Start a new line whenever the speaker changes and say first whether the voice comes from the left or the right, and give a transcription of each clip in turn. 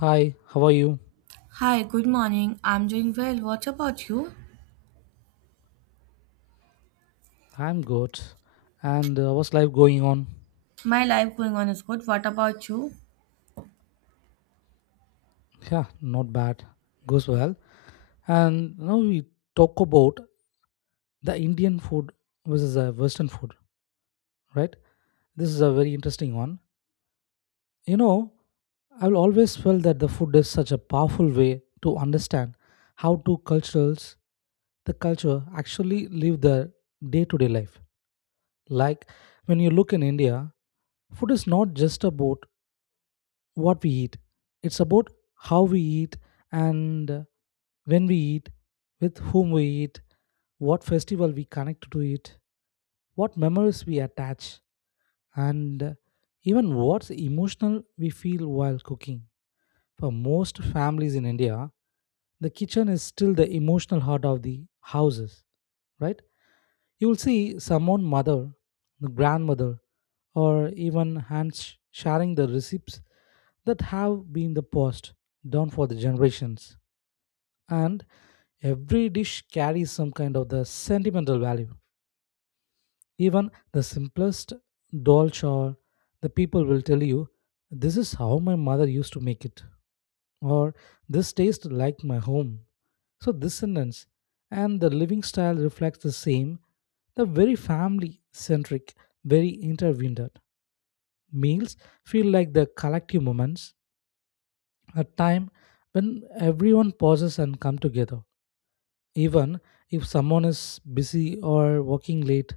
left: Hi, how are you?
right: Hi, good morning. I'm doing well. What about you?
left: I'm good. And What's life going on?
right: My life going on is good. What about you?
left: Yeah, not bad. Goes well. And now we talk about the Indian food versus the Western food, right? This is a very interesting one. You know, I've always felt that the food is such a powerful way to understand how two cultures the culture actually live their day-to-day life. Like when you look in India, food is not just about what we eat. It's about how we eat and when we eat, with whom we eat, what festival we connect to it, what memories we attach, and even what emotional we feel while cooking. For most families in India, the kitchen is still the emotional heart of the houses, right? You will see someone mother, the grandmother, or even hands sharing the receipts that have been the passed down for the generations and every dish carries some kind of the sentimental value even the simplest dolch or the people will tell you this is how my mother used to make it or this tastes like my home so this sentence and the living style reflects the same the very family centric very intertwined meals feel like the collective moments, a time when everyone pauses and come together. Even if someone is busy or working late,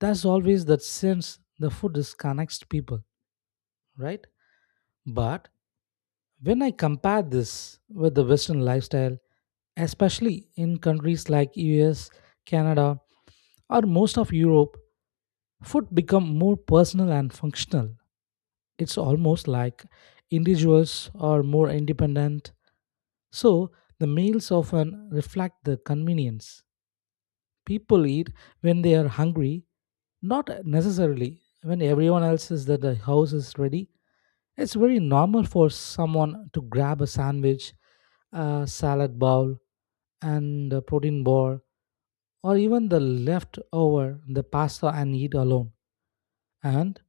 left: there's always that sense the food disconnects people, right? But when I compare this with the Western lifestyle, especially in countries like US, Canada, or most of Europe, food become more personal and functional. It's almost like individuals are more independent, so the meals often reflect the convenience. People eat when they are hungry, not necessarily when everyone else is that the house is ready. It's very normal for someone to grab a sandwich, a salad bowl, and a protein bar, or even the leftover, the pasta, and eat alone. And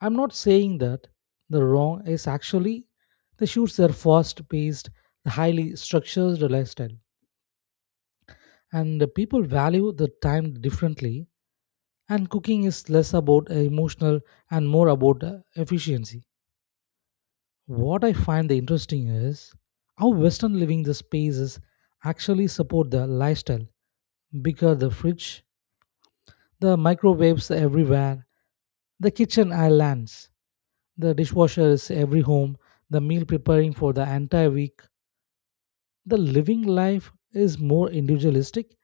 left: I'm not saying that the wrong is actually the shoots their fast paced, highly structured lifestyle. And the people value the time differently, and cooking is less about emotional and more about efficiency. What I find the interesting is how Western living the spaces actually support the lifestyle. Bigger the fridge, the microwaves everywhere, the kitchen islands. The dishwasher is every home, the meal preparing for the entire week. The living life is more individualistic,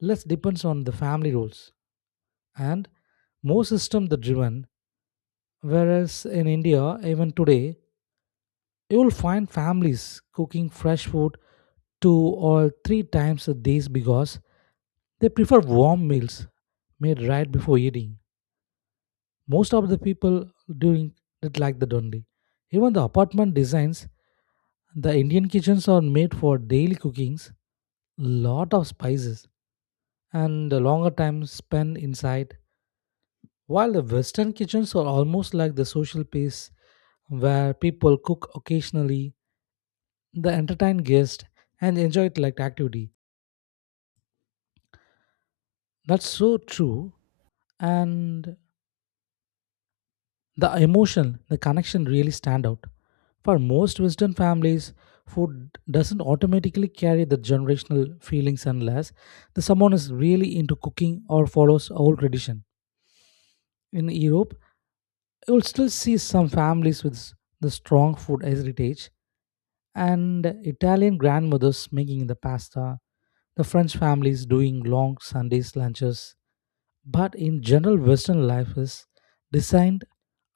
left: less depends on the family roles, and more system the driven. Whereas in India, even today, you will find families cooking fresh food two or three times a day because they prefer warm meals made right before eating. Most of the people doing it like that only. Even the apartment designs the Indian kitchens are made for daily cookings, lot of spices, and a longer time spent inside, while the Western kitchens are almost like the social place where people cook occasionally, they entertain guests, and enjoy it like activity. That's so true, and the emotion, the connection really stand out. For most Western families, food doesn't automatically carry the generational feelings unless the someone is really into cooking or follows old tradition. In Europe, you'll still see some families with the strong food heritage and Italian grandmothers making the pasta, the French families doing long Sundays lunches. But in general, Western life is designed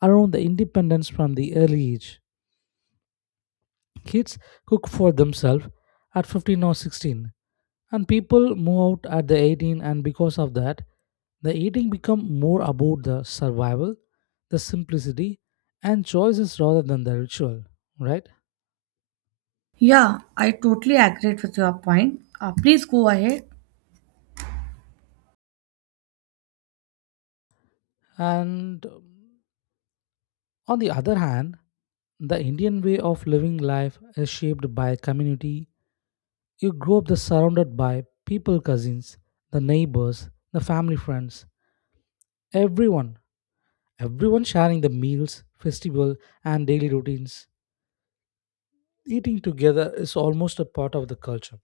left: around the independence from the early age. Kids cook for themselves at 15 or 16, and people move out at the 18 and because of that, the eating become more about the survival, the simplicity and choices rather than the ritual, right?
right: Yeah, I totally agree with your point. Please go ahead.
left: And On the other hand, the Indian way of living life is shaped by community. You grow up the surrounded by people cousins, the neighbors, the family friends, everyone everyone sharing the meals, festival, and daily routines. Eating together is almost a part of the culture.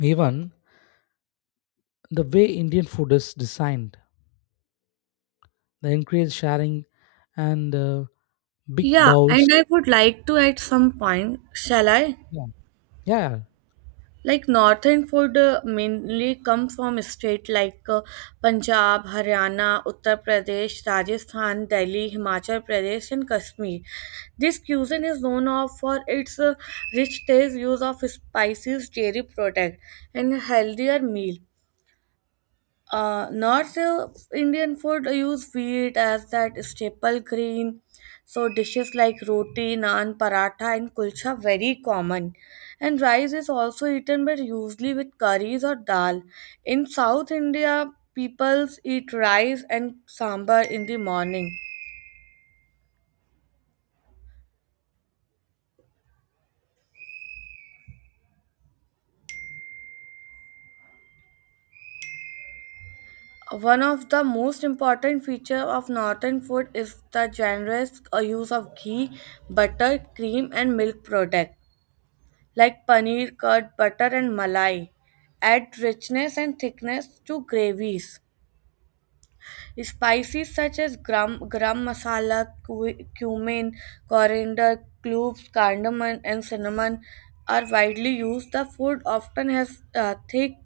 left: Even the way Indian food is designed, they encourage sharing and big
right: Yeah, and
left: bowls.
right: I would like to at some point, shall I?
left: Yeah, yeah,
right: Like northern food mainly comes from state like Punjab, Haryana, Uttar Pradesh, Rajasthan, Delhi, Himachal Pradesh, and Kashmir. This cuisine is known of for its rich taste, use of spices, dairy product, and healthier meal. North Indian food use wheat as that staple grain. So dishes like roti, naan, paratha, and kulcha very common. And rice is also eaten, but usually with curries or dal. In South India, peoples eat rice and sambar in the morning. One of the most important feature of northern food is the generous use of ghee, butter, cream, and milk products. Like paneer, curd, butter, and malai. Add richness and thickness to gravies. Spices such as gram, garam masala, cumin, coriander, cloves, cardamom, and cinnamon are widely used. The food often has thick,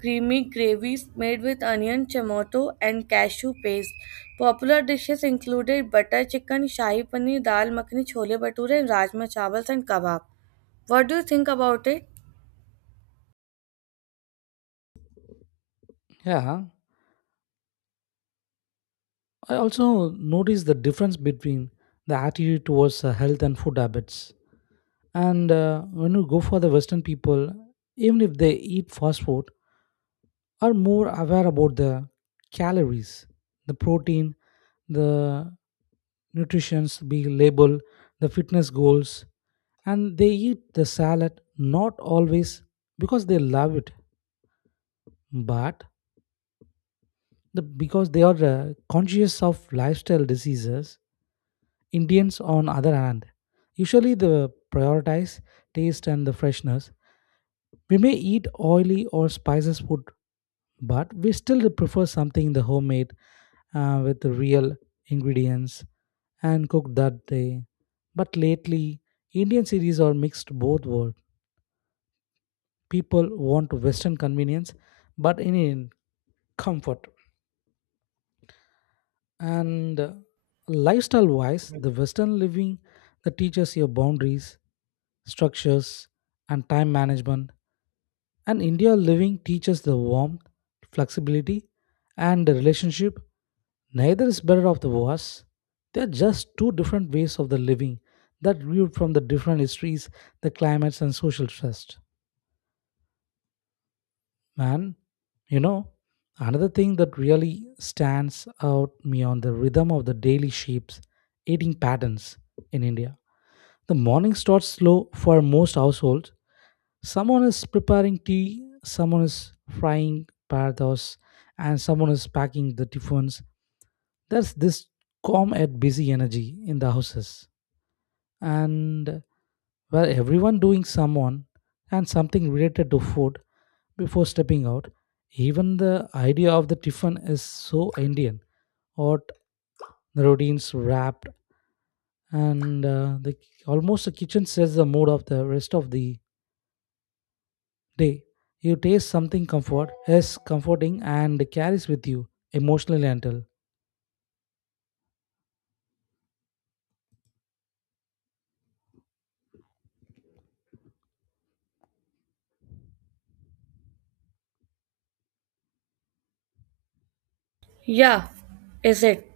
right: creamy gravies made with onion, tomato, and cashew paste. Popular dishes included butter chicken, shahi paneer, dal makhani, chole bhature, and rajma chawals and kebab. What do you think about it?
left: yeah. I also notice the difference between the attitude towards health and food habits. And When you go for the Western people, even if they eat fast food, are more aware about the calories, the protein, the nutrition's be label, the fitness goals, and they eat the salad not always because they love it, but the, because they are conscious of lifestyle diseases. Indians, on other hand, usually they prioritize taste and the freshness, we may eat oily or spices food, but we still prefer something the homemade with the real ingredients and cooked that day. But lately, Indian series are mixed both world. People want Western convenience, but in comfort and lifestyle wise the western living that teaches your boundaries structures and time management and India living teaches the warmth, flexibility, and the relationship. Neither is better of the worse. They are just two different ways of the living that grew from the different histories, the climates, and social trust. Man, you know, another thing that really stands out me on the rhythm of the daily shapes, eating patterns in India. The morning starts slow for most households, someone is preparing tea, someone is frying parados, and someone is packing the tiffins. There's this calm and busy energy in the houses, and where everyone doing someone and something related to food before stepping out. Even the idea of the tiffin is so Indian, or the routines wrapped, and the almost the kitchen sets the mood of the rest of the day. You taste something comfort is comforting and carries with you emotionally until.
right: Yeah, is it?